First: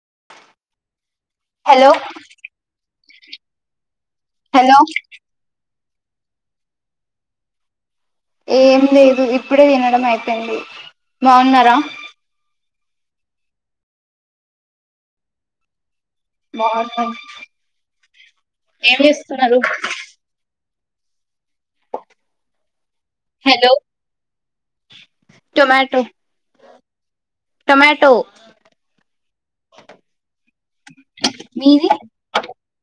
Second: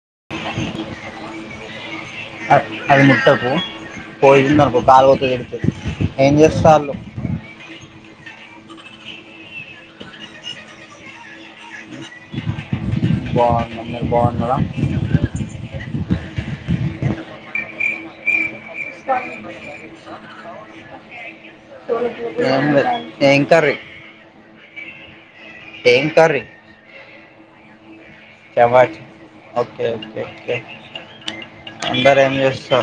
[inaudible] Hello అద్ అది ముట్టకు హలో పోయిందనకో కాలు వొతది ఎడితే. ఏం జేస్తాల్లు. ఎమ్ లేదు, ఇప్పుడే వినడం అయితుంది బాగున్నారా. బాగున్నా మీరు బాగున్నారా. బావున్నాం. [inaudible] ఎమ్ లేదు ఏంక హలో కర్రీ. ఎం కర్రీ. టమాటో. టమాచ్ ఓకే ఓకే కే. మీది అందరేమ్ జెస్తా.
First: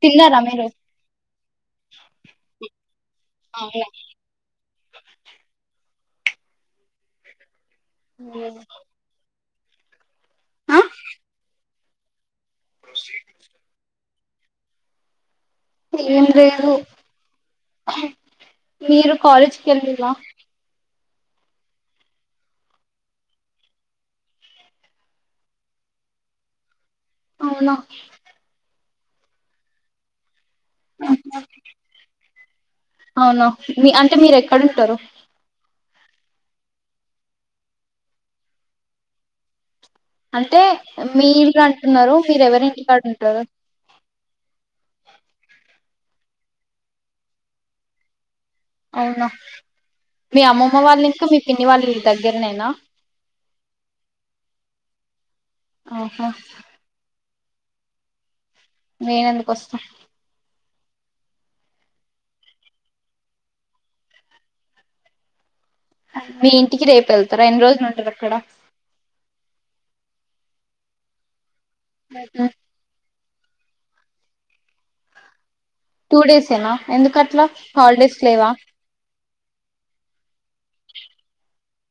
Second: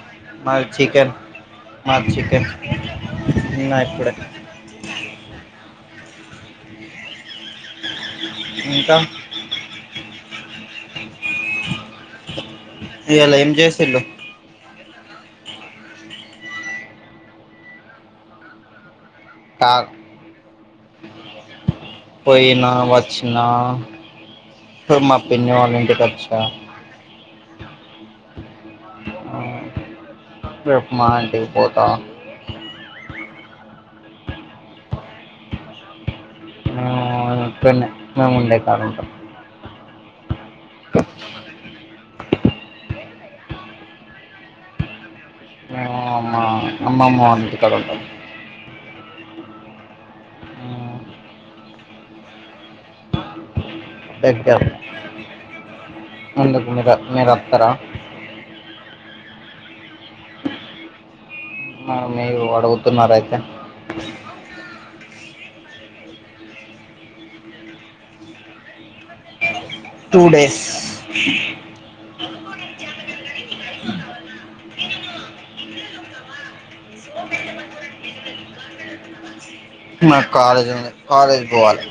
తిన్నారా మీరు. మాది చికెన్ తిన్న అవునా ఇప్పుడే. ఇంకా. ఆ ఇయ్యాల ఎమ్ జేసిల్లు. ఏం లేదు మీరు. కాలేజ్కి కా కెలిల్లా. పోయినా వచ్చిన. ఇప్పుడు మా పిన్ని వాళ్ళ ఇంటికచ్చా. అవునా. ఆ. రేపు మార్నింగ్ పోత. అవునా మీ అంటే మీరు ఎక్కడుంటారు ఆ ఇకన్నే మేము ఉండేకాడ ఉంటాం. అంటే మీ ఇల్లు అంటున్నారు మీరెవరి ఇంటికాడ ఉం. తరత్. మేము మా అమ్మమ్మ వాళ్ల ఇంటికాడ ఉంటాం. అవునా మీ అమ్మమ్మ వాళ్ళు ఇంకా మీ పిన్ని వాళ్ళ ఇల్లు దగ్గరనేనా. దగ్గ ఆహా ఎందుకు మీర మీర. అత్తర. నేనెందుకు ఓస్తా. అ మీరు అడుగుతున్నారయితే. మీ ఇంటికి రేపు ఏళ్తారా ఎన్ని రోజులు ఉంటారు అక్కడ. Two days. టూ డేసేనా. నాకు కాలేజ్ ఉంది కాలేజి బోవాలే.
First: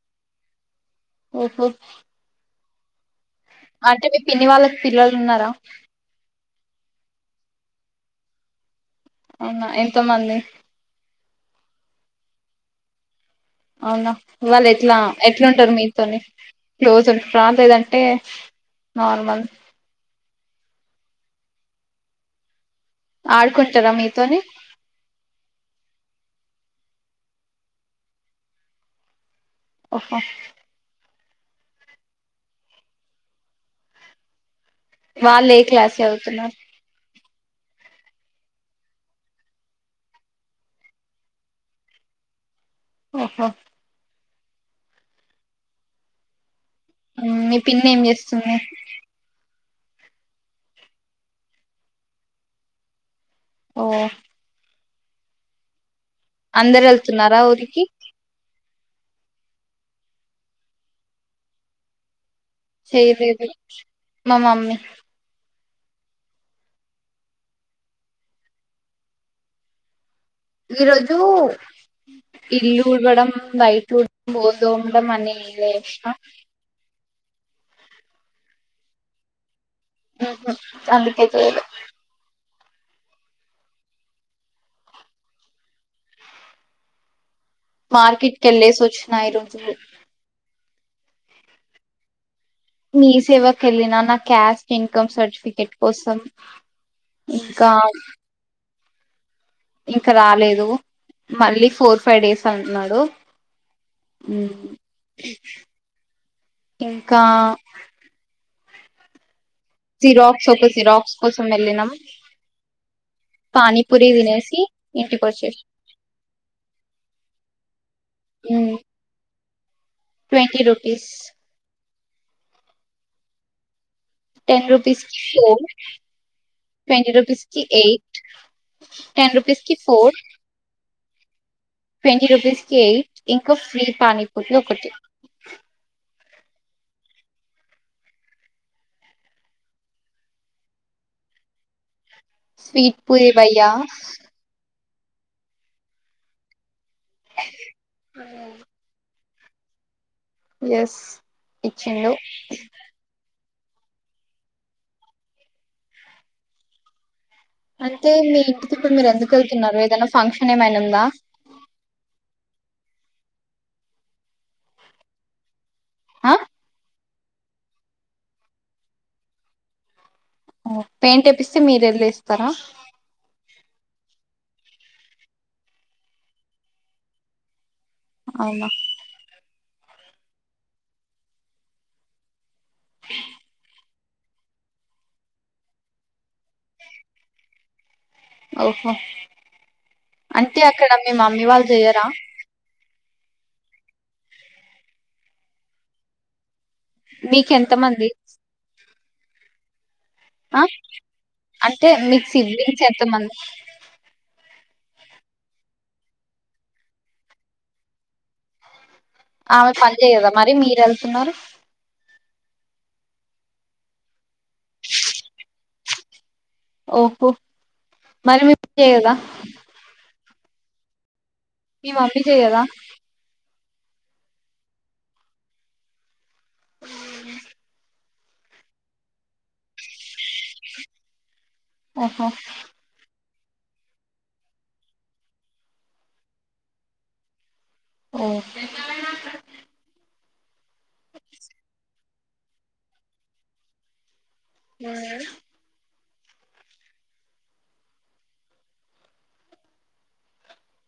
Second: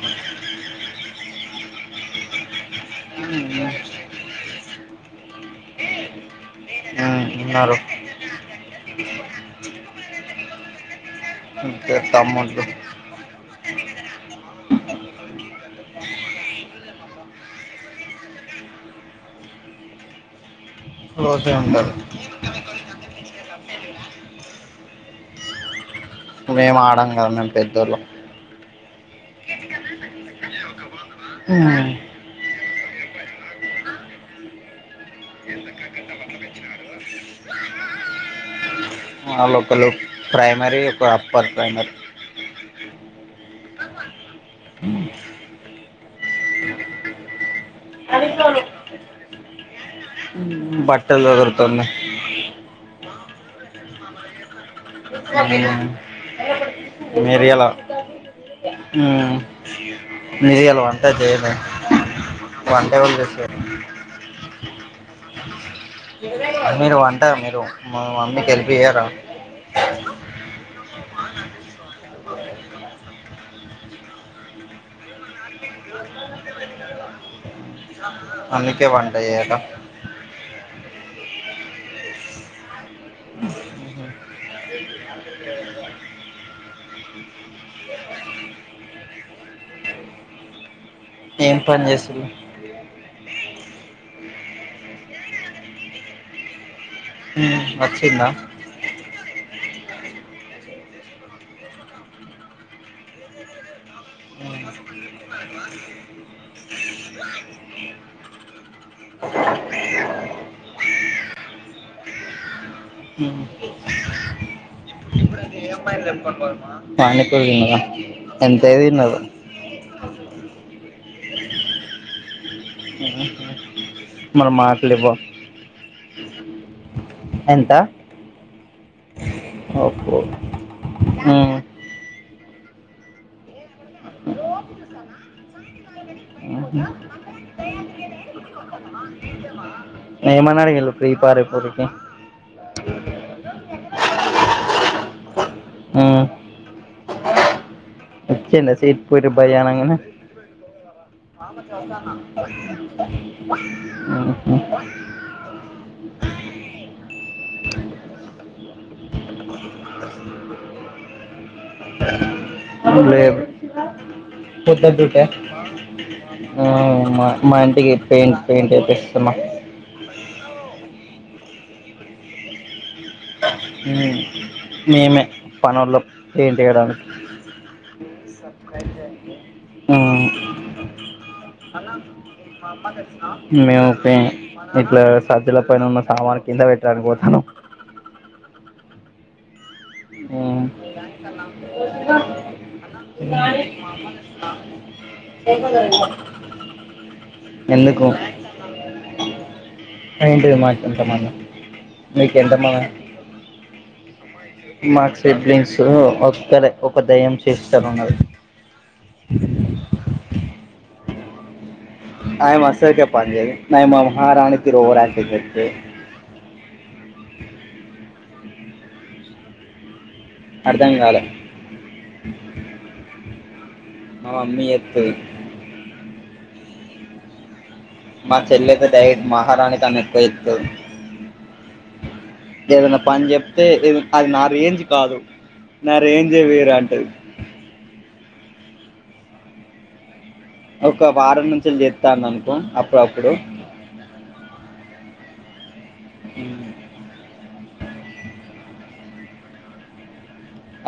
ఓహో. అంటే మీ పిన్ని వాళ్లక్ పిల్లలు ఉన్నారా. అ ఉన్నారు. అవునా ఎంతమంది. ఇద్దరు తమ్ముల్లు. అవునా వాళ్లు ఎట్లా ఎట్లుంటారు మీతోని క్లోజ్ ఉంటా లేదంటే. నార్మల్. క్లోజే ఉంటారు. ఆడుకుంటారా మీతోని. మేము ఆడం గదా మేము పెద్దోళ్ళం. ఓహో. ఉమ్. వాళ్లు ఏ క్లాస్ చదువుతున్నారు. వాళ్లు ఒకరు ప్రైమరీ ఒకరు అప్పర్ ప్రైమరీ ఓహో ఫోన్ రింగ్ సౌండ్ ఉ మీ పిన్ని ఏం చేస్తుంది బట్టలు సదురుతుంది ఓ అందరు వెళ్తున్నారా మీరు ఇయ్యాల ఊరికి ఉ మీరు ఇయ్యాల వంట చేయలే వంట ఎవరు చేయలేదు చేస్తారు మా మమ్మీ మీరు వంట మీరు మీ మమ్మీకి హెల్ప్ చేయరా ఈరోజు ఇల్లు ఊడువడం బయట ఊడువడం బోలు తోమడం అన్నీ నేనే చేసిన అందుకే వంట చేయలే ఉ హు అందుకే చేయలే నవ్వు సౌండ్ మార్కెట్ కి ఎళ్లేసి వచ్చిన ఈరోజు ఏం పని చేస్తురు మీ సేవకు వెళ్లినా నా క్యాస్ట్ ఇన్కమ్ సర్టిఫికేట్ కోసం ఏ ఇంకా వచ్చిందా ఇంకా రాలేదు మళ్లీ ఫోర్ ఫైవ్ డేస్ అంటున్నాడు టీవీ చూడడం ఇంకా ట్రైన్ సౌండ్ జీరాక్స్ ఒక ఒక జీరాక్స్ కోసం వెళ్లినం పానీ పూరి తినేసి ఇంటికి వచ్చేసి పానీ పూరి తిన్నరా ఎంతయి తిన్నరు ట్వంటీ రుపీస్ నవ్వు సౌండ్ టెన్ రుపీస్ కి ఫోర్ ట్వంటీ రుపీస్ కి ఎంత ఎయిట్ టెన్ రుపీస్కి ఫోర్ ఓహో ఉమ్, ట్వంటీ రూపీస్ కే ఎయిట్ ఇంకా ఫ్రీ పానీపూతి ఒకటి ఉ హు ఏమని అడిగిండ్రు ఫ్రీ పానీపూరికి స్వీట్ పూరి భయ్యా ఉ స్వీట్ పూరి బయ్యానంగానే ఇచ్చిండా ఎస్ మామ ఇచ్చిండు చెబుతాన ఉ హు అంటే మీ ఇంటికి ఇప్పుడు మీరు ఎందుకు వెళ్తున్నారు ఏదైనా ఫంక్షన్ ఏమైనా ఉందా టీవీ సౌండ్ అ పద్ద బట ఆ మా మా ఇంటికి పెయింట్ పెయింట్ అయిప్పస్తామా పెయింట్ ఏపిస్తే మీరు వెళ్ళ ఇస్తారా మేమే పనుల్లో ఏపియడం అవునా సర్ప్రైజ్ అంటే ఆ అన్న మేము ఇట్లా సజ్జల పైన ఉన్న సామాన్ కింద పెట్టడానికి పోతాను ఓహో అంటే ఉమ్ అక్కడ మేము మమ్మీ వాళ్ళు చెయ్యరా మా అమ్మ చేస్తది మీకు ఎంత మంది ఏంటి ఆ మా ఎంతమంది మీకు ఎంత మంది మా స్డ్లింగ్స్ ఒక్క ఒక దయ్యం చేస్తాను ఉన్నారు ఆమె పని చేయదా మరి మీరు వెళ్తున్నారు నాయమవస్తదిగ పన్ చేయదు నయ మా మహారాణి తిరు రా ఓహో మరి మీర్ చేయదా అర్థం కాలె మీ మమ్మి చె్యదా మ మమ్మీ చేత్తది మా చెల్లైతే డైట్ మహారాణి తని ఎక్కువ ఎత్తు ఓహో ఏదన్న పన్ జెబ్ తే అది నా రేంజ్ కాదు నా రేంజే వేరు అంటది ఉ ఒక వారం నుంచి చెప్తాను అనుకో అప్పుడప్పుడు ఉమ్ అ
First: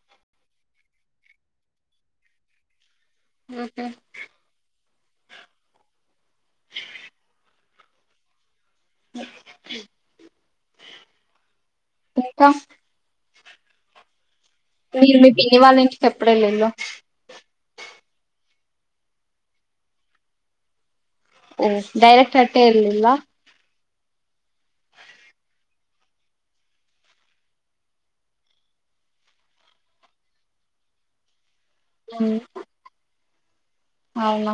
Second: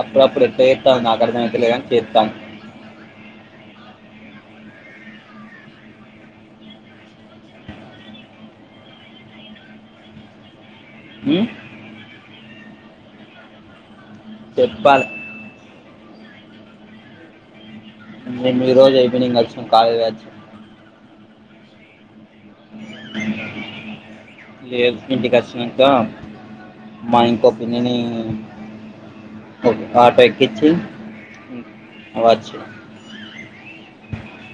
అప్పుడప్పుడు ఎట్ట చెత్తా నాకర్థమై తె గాని చేత్తా ఆహా ఉమ్, ఇంక చెప్పాలి మీరు మీ పిన్ని వాళ్ళంటికి చెప్పుడేల్లేలో నేను ఈ రోజు ఈవినింగ్ కలిసాం కాళ వచ్చి మ్ డైరెక్ట్ రట్టే ఎర్లిల్ల లేద్ ఇంటి కొచ్చి నాంక మ ఇంకో పిన్నిని ఓక్ ఆటో ఎక్కించి వచ్చినాం అవున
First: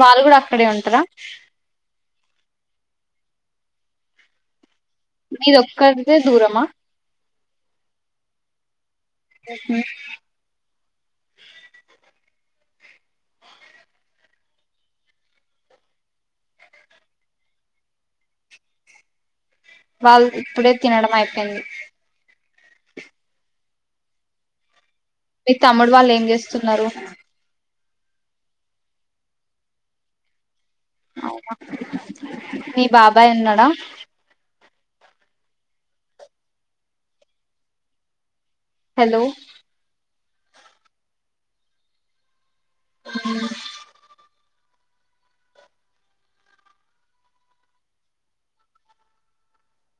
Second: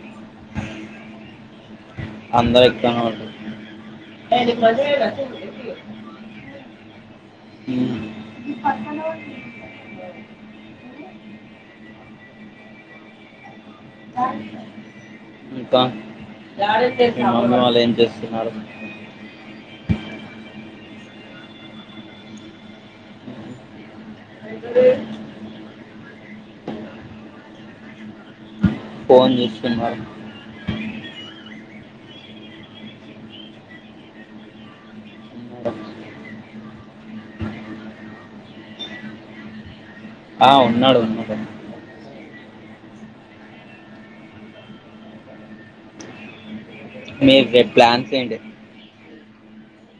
వాళ్ళు కూడ అక్కడే ఉంటార అందరు ఒకతానె ఉంటరు మీదొక్కరిదే దూరమా ఉ ఊహు ద ఇంక మి మమ్మీ వాళ్ళు ఏం చేస్తున్నారు వాళ్ ది ఇప్పుడే తినడం అయిపోయింది అతే మీ తమ్ముడు వాళ్ళు ఏం చేస్తున్నారు ఫోన్ చూస్తున్నారు అవున మీ బాబాయ్ ఉన్నాడా ఉన్నారండి హెలో ఆ ఉన్నాడు ఉన్నాడు అ మీర్ రేప్ ప్లాన్స్ ఏంటి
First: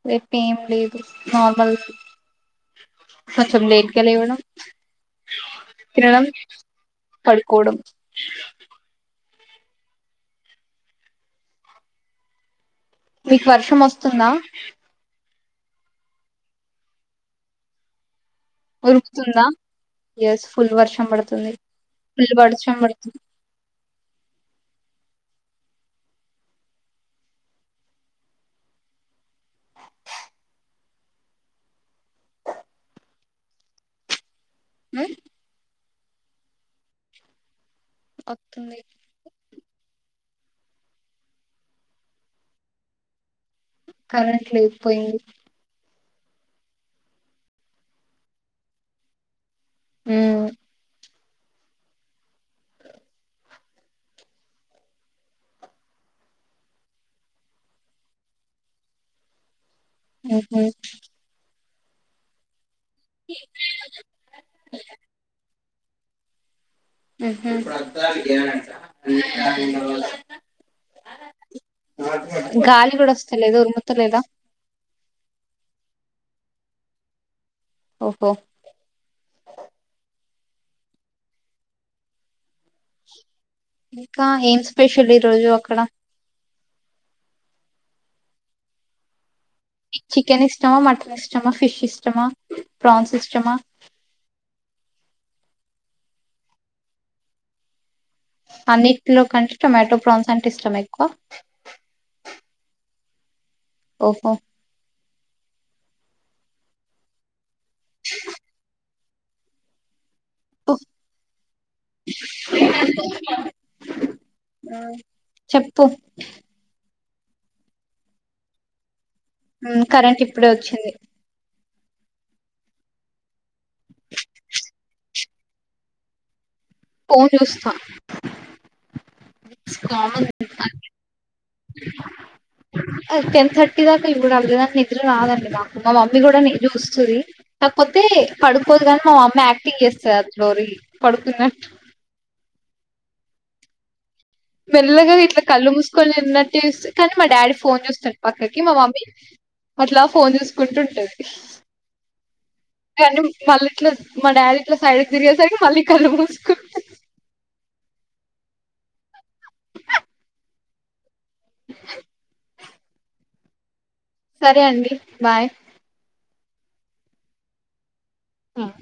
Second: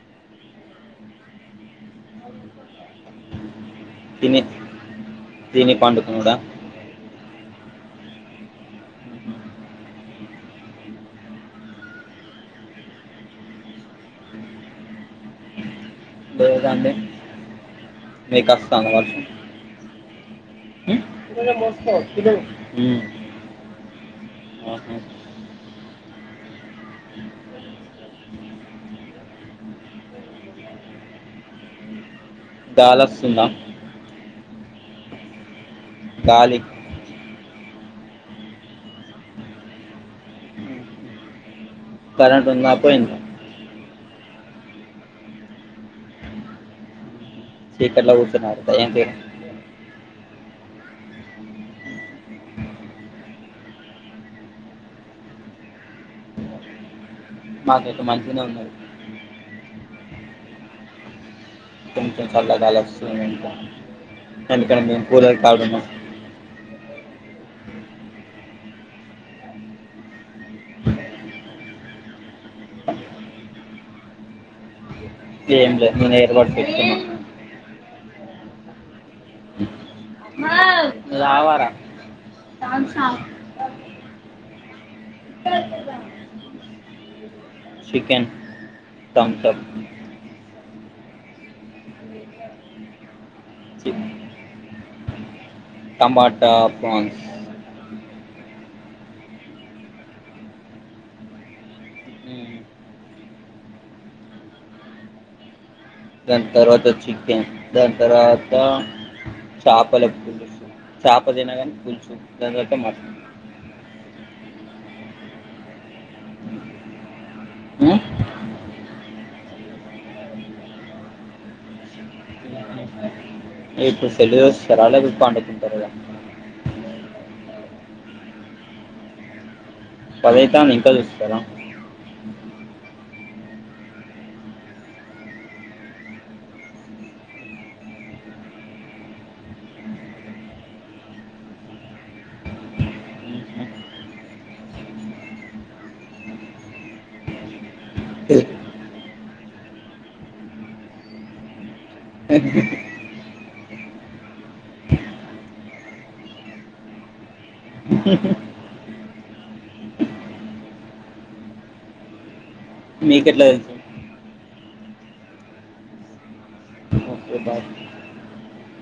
రేప్ ఏం లేదు నార్మల్గ కొంచెం లేట్ గ లేవడం తిని తిని తినడం పండుకున్నాడా పడుకోవడం మీకు వర్షం వస్తుంద లేదండి మీ కస్త వర్ష ఉరుకుతుందా ఎస్ ఫుల్ వర్షం పడుతుంది ఫుల్ వర్షం మ్ ఉ పడుతుంది ఆహ గాలోస్తుందా ఉమ్ గాలి వస్తుంది కరెంట్ ఉంద పోయింద కరెంట్ లేద్ పోయింది చీకట్లా కూసున్నరూ ఏం చెయ్యలే హ్మ్ మాకైతే మంచిగనే ఉన్నది హ్మ్ హు కొంచెం చల్ల గాలి వస్తుంది అందుకనే [unintelligible] హ్మ్ హు గాలి కూడా వస్తా లేదు ఉరుముత లేదా ఏం లేదు నేను ఏర్పాటు ఎయిర్ బర్డ్స్ తెచ్చుకున్న ఓహో లావర ఇంకా ఏం స్పెషల్ ఈ రోజు అక్కడ చికెన్ థంబ్స్ అప్ చికెన్ ఇష్టమా మటన్ ఇష్టమా ఫిష్ ఇష్టమా ప్రాన్స్ ఇష్టమా టమాటా ఫ్రాన్స్ అన్నింటిలో కంటే టొమాటో ప్రాన్స్ అంటే ఇష్టం ఎక్కువ ఓహో దాని తర్వాత చికెన్ దాని తర్వాత చాపలకు ఉహ్, చాప తినకానీ పుల్సు దాని తర్వాత మట్టన్ ఆ చెప్పు మ్మ్ మ్మ్ కరెంట్ ఇప్పుడే వచ్చింది ఇప్పుడు సెల్లు చూస్తారా లేకపోతే పండుకుంటార కదా ఫోన్ చూస్తా కామన్ పదైతంది ఇంకా చూస్తారా టెన్ థర్టీ దాకా ఇవి కూడా అవలేదానికి నిద్ర రాదండి మాకు మా మమ్మీ కూడా చూస్తుంది కాకపోతే తే పడుకోదు కానీ మా మమ్మీ యాక్టింగ్ చేస్తారు [unintelligible] పడుకున్నట్టు ఉమ్, మెల్లగా ఇట్ల కళ్ళు మూసుకొని ఉన్నట్టు చేస్ కానీ మా డాడీ ఫోన్ చూస్తాడు పక్కకి మా మమ్మీ అట్లా ఫోన్ చూసుకుంటుంటది కానీ మళ్ళీ ఇట్ల మా డాడీ ఇట్ల సైడ్కి తిరిగేసరికి మళ్ళీ కళ్ళు మూసుకుంట హ్మ్ హు మీకు ఎట్ల తెలుసు సరే అండి బాయ్ ఓకే బాయ్ మ్మ్